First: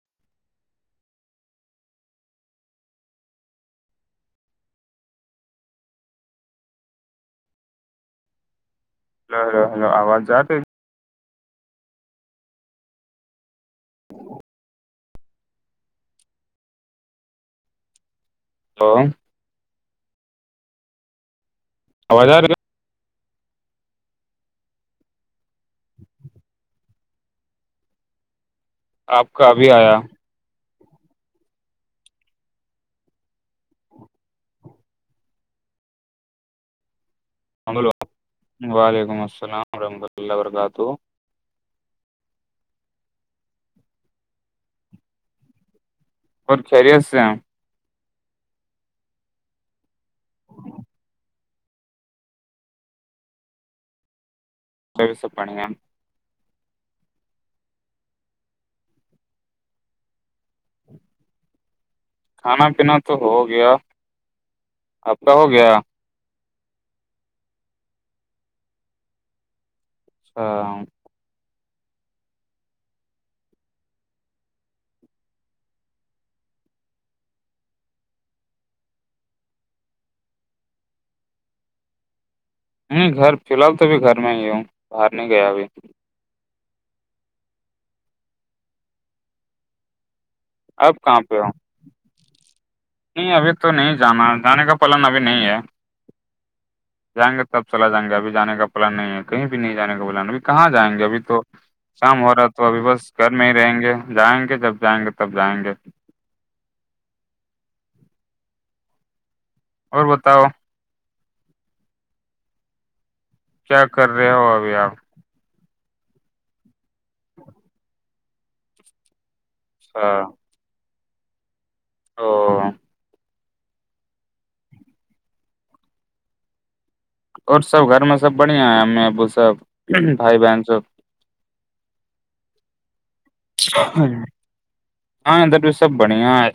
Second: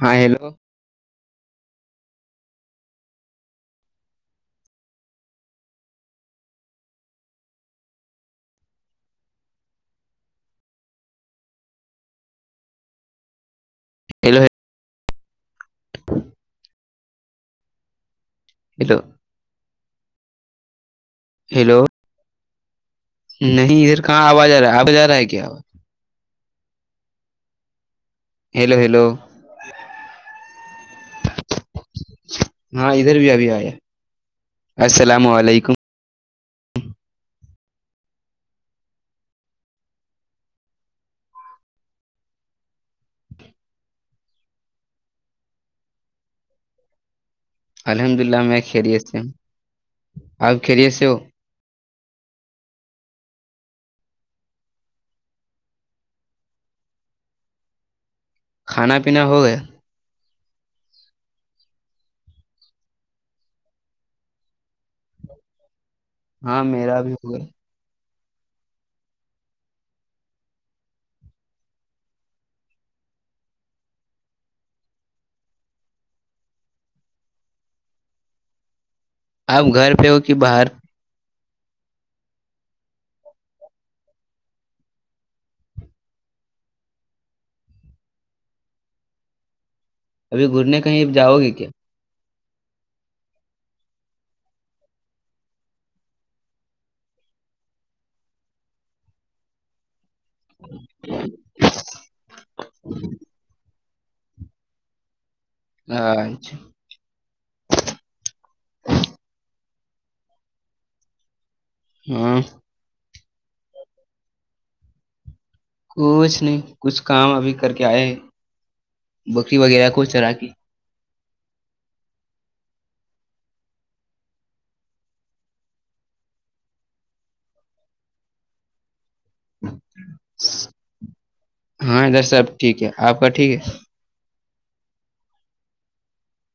ہاں ہیلو ہاں hello hello آواز جاتی ہیلو ہیلو ہلو ہیلو ہازار کا نہیں ادھر کہاں آواز آ رہا ہے آباز جا رہا ہے کیا آاز ہیلو ہیلو ہے آپ کا بھیھی آیا ہاں ادھر بھی ابھی آیا السلام علیکم ہلو وعلیکم السلام ورحمۃ اللہ وبرکاتہ اور خری سے الحمد للہ میں خیریت سے ہوں آپ خیریت سے ہو سوس پانی گ کھانا پینا ہو گیا کھانا پینا تو ہو گیا آپ کا ہو گیا ہاں میرا بھی ہوگا ہاں آپ گھر پہ ہو کہ باہر نہیں گھر فی الحال تو بھی گھر میں ہی ہوں باہر نہیں گیا ابھی ابھی گھرنے اب کہیں کہاں پہ جاؤ ہ گے کیا نہیں ابھی تو نہیں جانا ہے جانے کا پلن ابھی نہیں ہے جائیں گے تب چلا جائیں گے ابھی جان کا پلان نہیں ہے کہیں بھی نہیں جانے کا بلان اب کہاں جائیں گے ابھی تو شام ہو رہا ہے تو ابھی بس گھر میں ہی رہیں گے جائیں گے جب جائیں گے تب جائیں گے ااںچھا اور بتاؤ ہاں کیا کر رہے ہو ابھی آپ کچھ نہیں کچھ کام ابھی کر کے آئے ہیں بکری وغیرہ کو اچھا چرا کے او اور سب گھر میں سب بڑھیا ہیں ا ابو سب بھائی بہن سب ہاں ادھر صحب ٹھیک ہے آپ کا ٹھیک ہے ہ ہاںدر بھی سب بڑھیا ہے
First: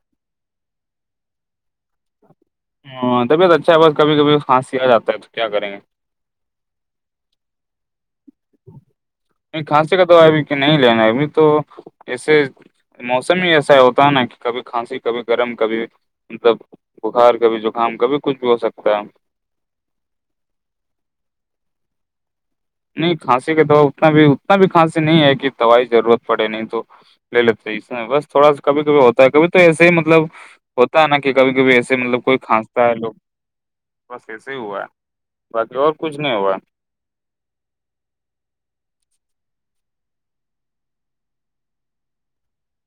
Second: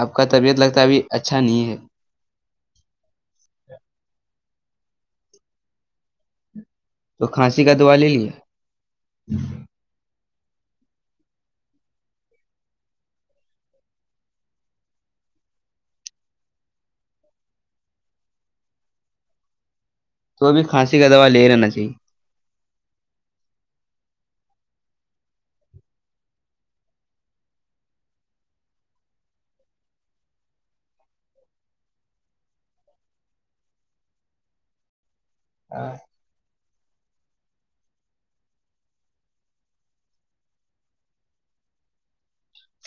آپ کا طبیعت لگتا ہے ابھی اچھا نہیں ہے ہاں طبیعت اچھا ہے بس کبھی کبھیھانسی آ جاتا ہے تو کیا کریں گے تو کھانسی کا دعا لے لیا نہیں کھانسی کا تو ابھی کہ نہیں لینا ہے ابھی تو ایسے موسم ہی ایسا ہوتا ہے نا کہ کبھی کھانسی کبھی گرم کبھی مطلب بخار کبھی زکام کبھی کچھ بھی ہو سکتا ہے تو بھی کھانسی کا دوا لے رہا نا صی نہیں کھانسی کا دوا اتنا بھی اتنا بھی کھانسی نہیں ہے کہ دوائی کی ضرورت پڑے نہیں تو لے لیتے ہیں اس بس تھوڑا سا کبھی کبھی ہوتا ہے کبھی تو ایسے ہی مطلب ہوتا ہے نا کہ کبھی کبھی ایسے مطلب کوئی کھانستا ہے لوگ بس ایسے ہی ہوا ہے باقی اور کچھ نہیں ہوا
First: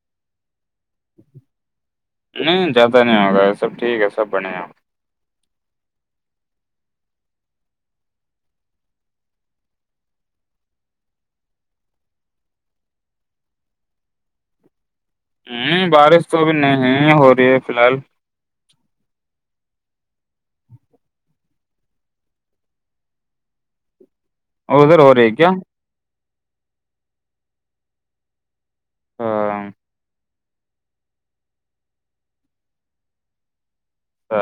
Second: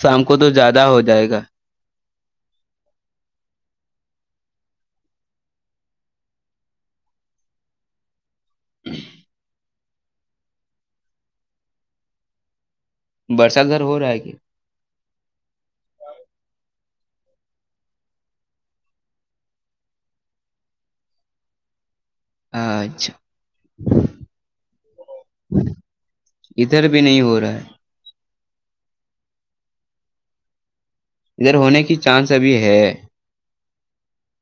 شام کو تو زیادہ ہو جائے گا نہیں زیادہ نہیں ہوگا یہ سب ٹھیک ہے سب بنے ہیں ہوں [unintelligible] برسات اھر ہو رہا ہے کہ ہوں بارش تو ابھی نہیں ہو رہی ہے فی الحال اچھا ہو سر اور ر کیا [unintelligible] ادھر بھی نہیں ہو رہا ہے ہاں ادھر ہونے کی چانس ابھی ہے ا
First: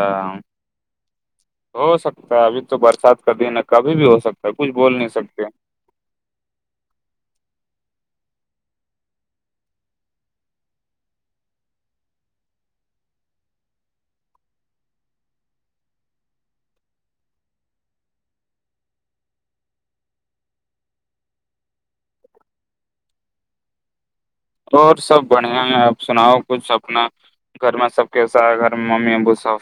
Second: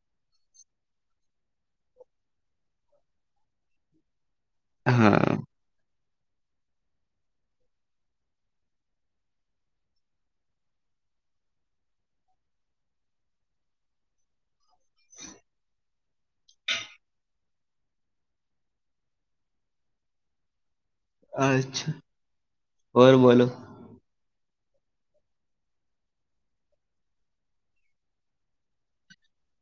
ہو سکتا ہے ابھی تو برسات کا دن ہے کبھی بھی ہو سکتا س کچھ بول نہیں ہاں سکتے اچھا اور بولو سب اور سب بڑھیا ہے آپ سناؤ کچھ اپنا گھر میں سب کے سا ہے گھر میں ممی ابو سب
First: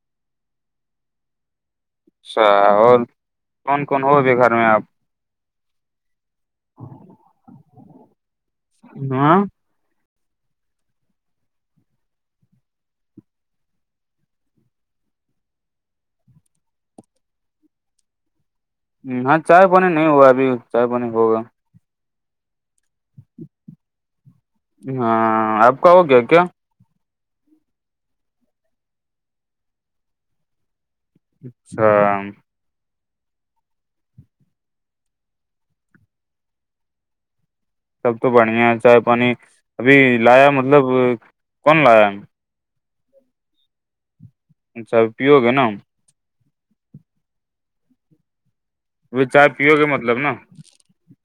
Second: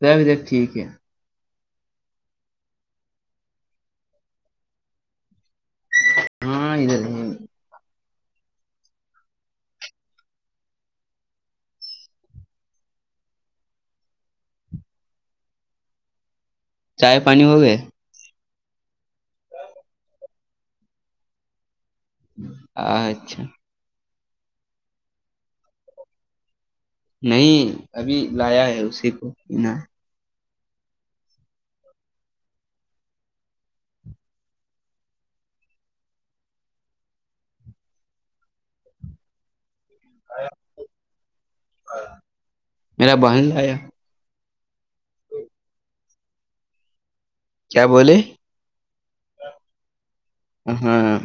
د بھی ٹھیک ہے [unintelligible] اچھا اور کون کون ہوگی گھر میں آپ ہاں [unintelligible] ہاں چائے پانی ہو گئے ہاں چائے پانی نہیں ہوا ابھی چائے پانی ہوگا اچھا ہاں آپ کا ہو گیا کیا نہیں ابھی لایا ہے اسی کو پینا اچھا سب تو بڑھیا ہے چائے پانی ابھی لایا مطلب کون لایا میرا بہن لایا اچھا ا پیوگ ہے نا [unintelligible] کیا بولیے وہ چائے پیو کے مطلب نا [unintelligible] ہاں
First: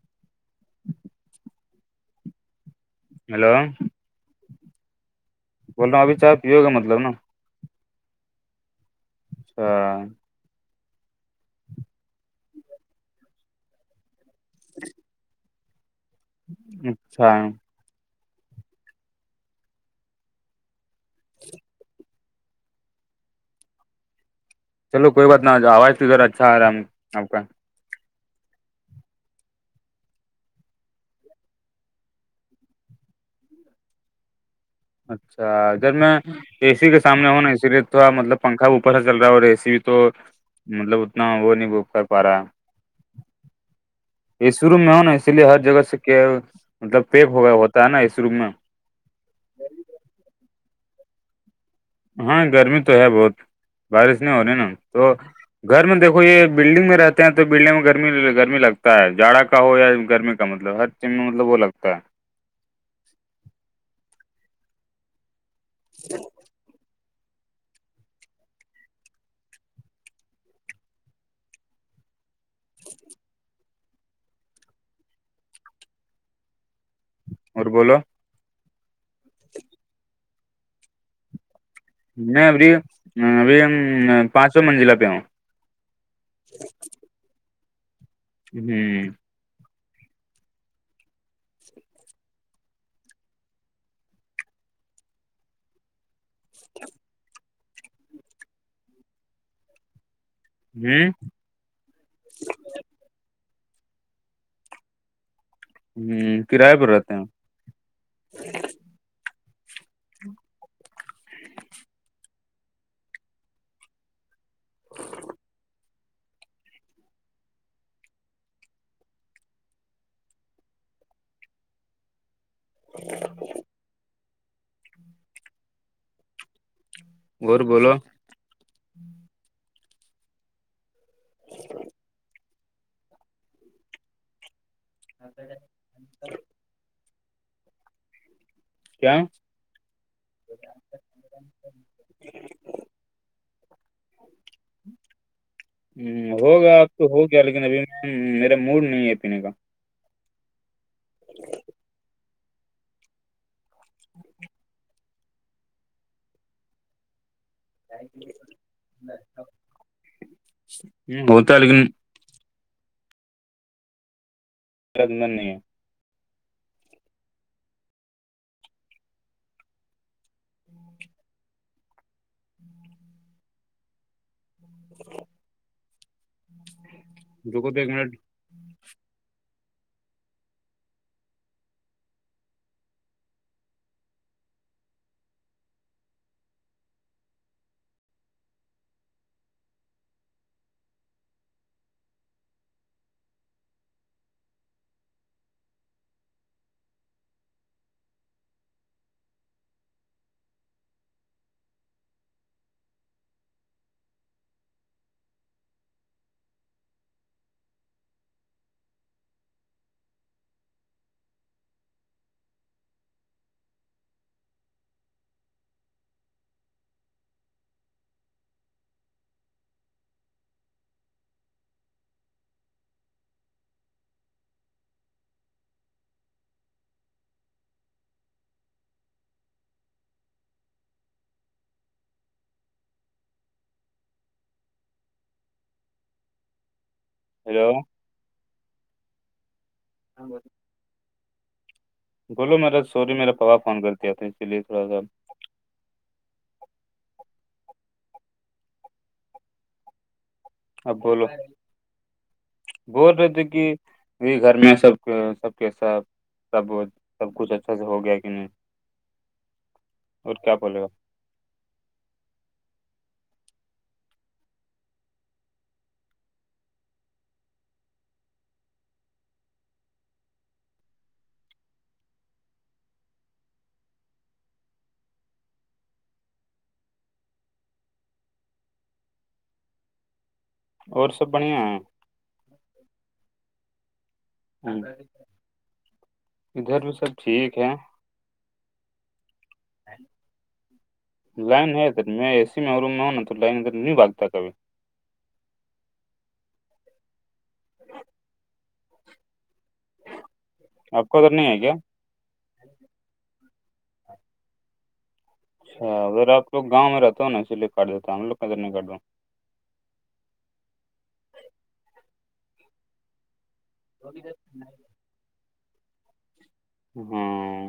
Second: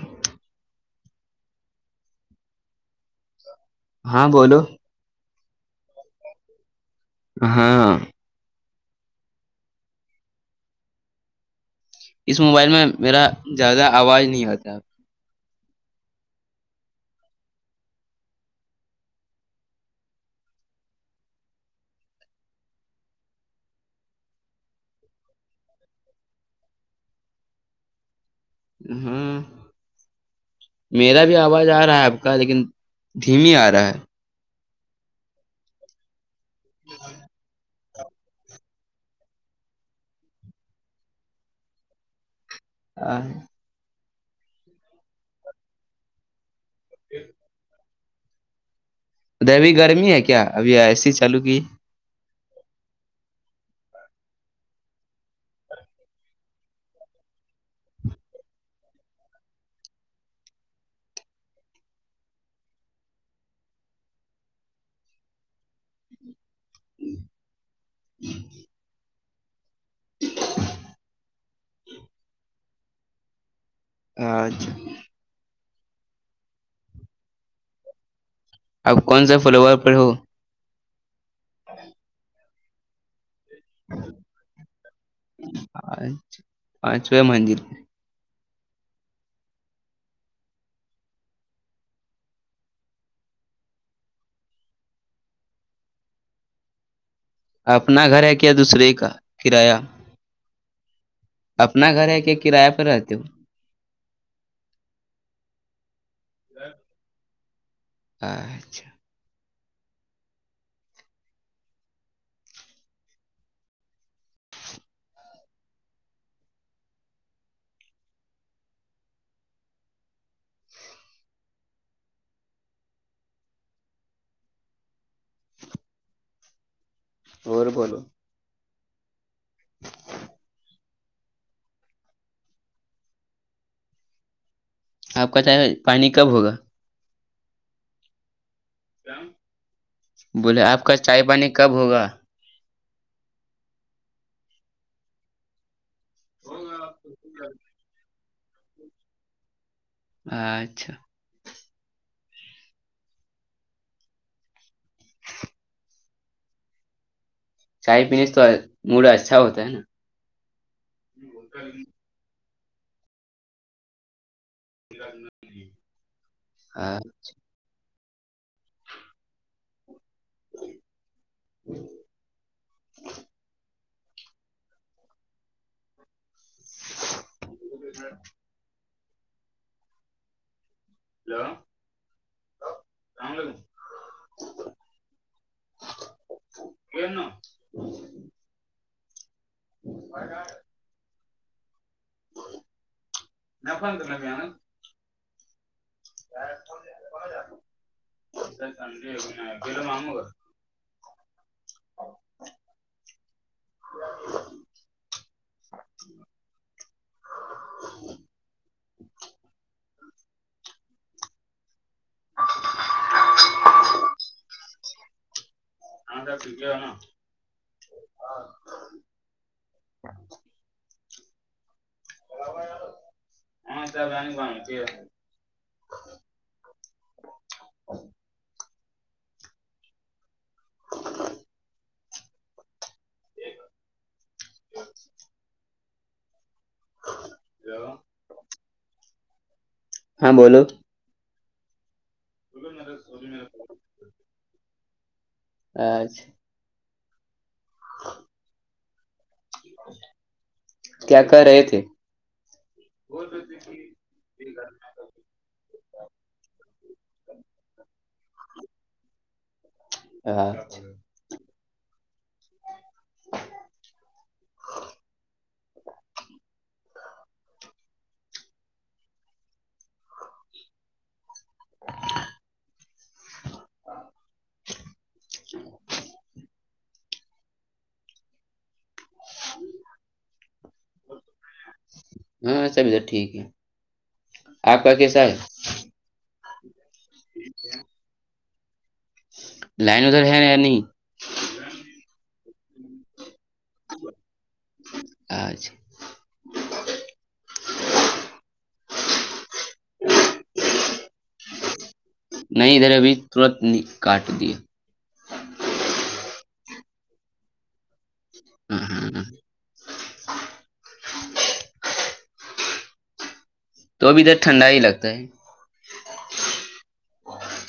ہیلو ہاں بولو بول رہاوں ابھی چائے پیو گا مطلب نہ ہاں ہاں [unintelligible] اس موبائل میں میرا زیادہ آواز نہیں آتا [inaudible] اچھا [inaudible] چلو کوئی بات نہ آواز تو ادھر اچھا آ رہا ہے آپ کا ہاں میرا بھی آواز آ رہا ہے آپ کا لیکن دھیمی آ رہا ہے اچھا جب میں اے سی کے سامنے ہوں نا اسی لیے تھوڑا مطلب پنکھا اوپر سے چل رہا ہے اور اے سی بھی تو مطلب اتنا وہ نہیں ب کر پا رہا ہے [unintelligible] یہ شرو میں ہو نا اسی لیے ہر جگہ سے کیا مطلب پیک ہو گیا ہوتا ت نا اس روک میں ا ابھی گرمی ہے کیا ابھی ایسی چالو کی ہاں گرمی تو ہے بہت بارش نہیں ہو رہی نا تو گھر میں دیکو یہ بلڈنگ میں رہتے ہیں تو بلڈنگ میں گرمی گرمی لگتا ہے جاڑا کا ہو یا گرمی کا مطلب ہر چیز میں مطلب وہ لگتا ہے [inaudible] [inaudible] ا اچھا اور بولو آپ کون سا فالوور پر ہو [inaudible] میں ابھی ابھی پانچو منزلہ پہ ہوں پچ پانچویں مندر ہوں اپنا گھر ہے کیا دوسرے کا کرایہ ہوں اپنا گھر ہے کہ کرایہ پرہ رہتے ہو ہوں کرای پر رہتے ہیں اچھا [inaudible] [inaudible] اور بولو [inaudible] آپ کا چاہے پانی کب ہوگا کیا بولے آپ کا چائے پانی کب ہوگا ہ ہوگا اب تو ہو گیا لیکن ابھی میرا موڈ نہیں ہے پینے کا اچھا [inaudible] چائے پینے سے تو موڈ اچھا ہوتا ہے نا ہم، ہوتا ہے لیکن اندر نہیں ہے ہاں [inaudible] جوگ دھ ہلو [unintelligible] نپان کر میں آان کلو مانگو گ ہاں ٹھیک ہے ہے نا ہاں چ ج بان ہیلو ہاں بولو بولو میرا سوری میرا پاپا فون کرتےتا تھا اسی لیے تھوڑا سا اچھا ہاں اب کیا بولو کر رہے تھے بول رہے تھے کہ یہ گھر میں سب کے سب کیسا سب سب کچھ اچھا سے ہو گیا کہ نہیں اور کیا ااںچھا بولے گا [inaudible] اور سب بڑھیا ہیں ہاں سبھی ٹھیک ہے ہاں آپ کا جی کیسا ہے ادھر بھی سب ٹھیک ہے لائن ادھر ہے یا نہیں لائن ہے میں اسی میں اور روم میں ہوں نا تو لائن نہیں بھگتا کبھی اچھا [inaudible] [inaudible] آپ کو ادھر نہیں ہے کیا نہیں ادھر ابھی ترت کاٹ دیا اچھا آلوگاؤں رہ ہو نا اسیے کاٹ دیتا ہے ہم لوگ کا ادھر نہیں ہاں کاٹتا ہاں تو اب توھر ٹھنڈا ہی لگتا ہے ہوں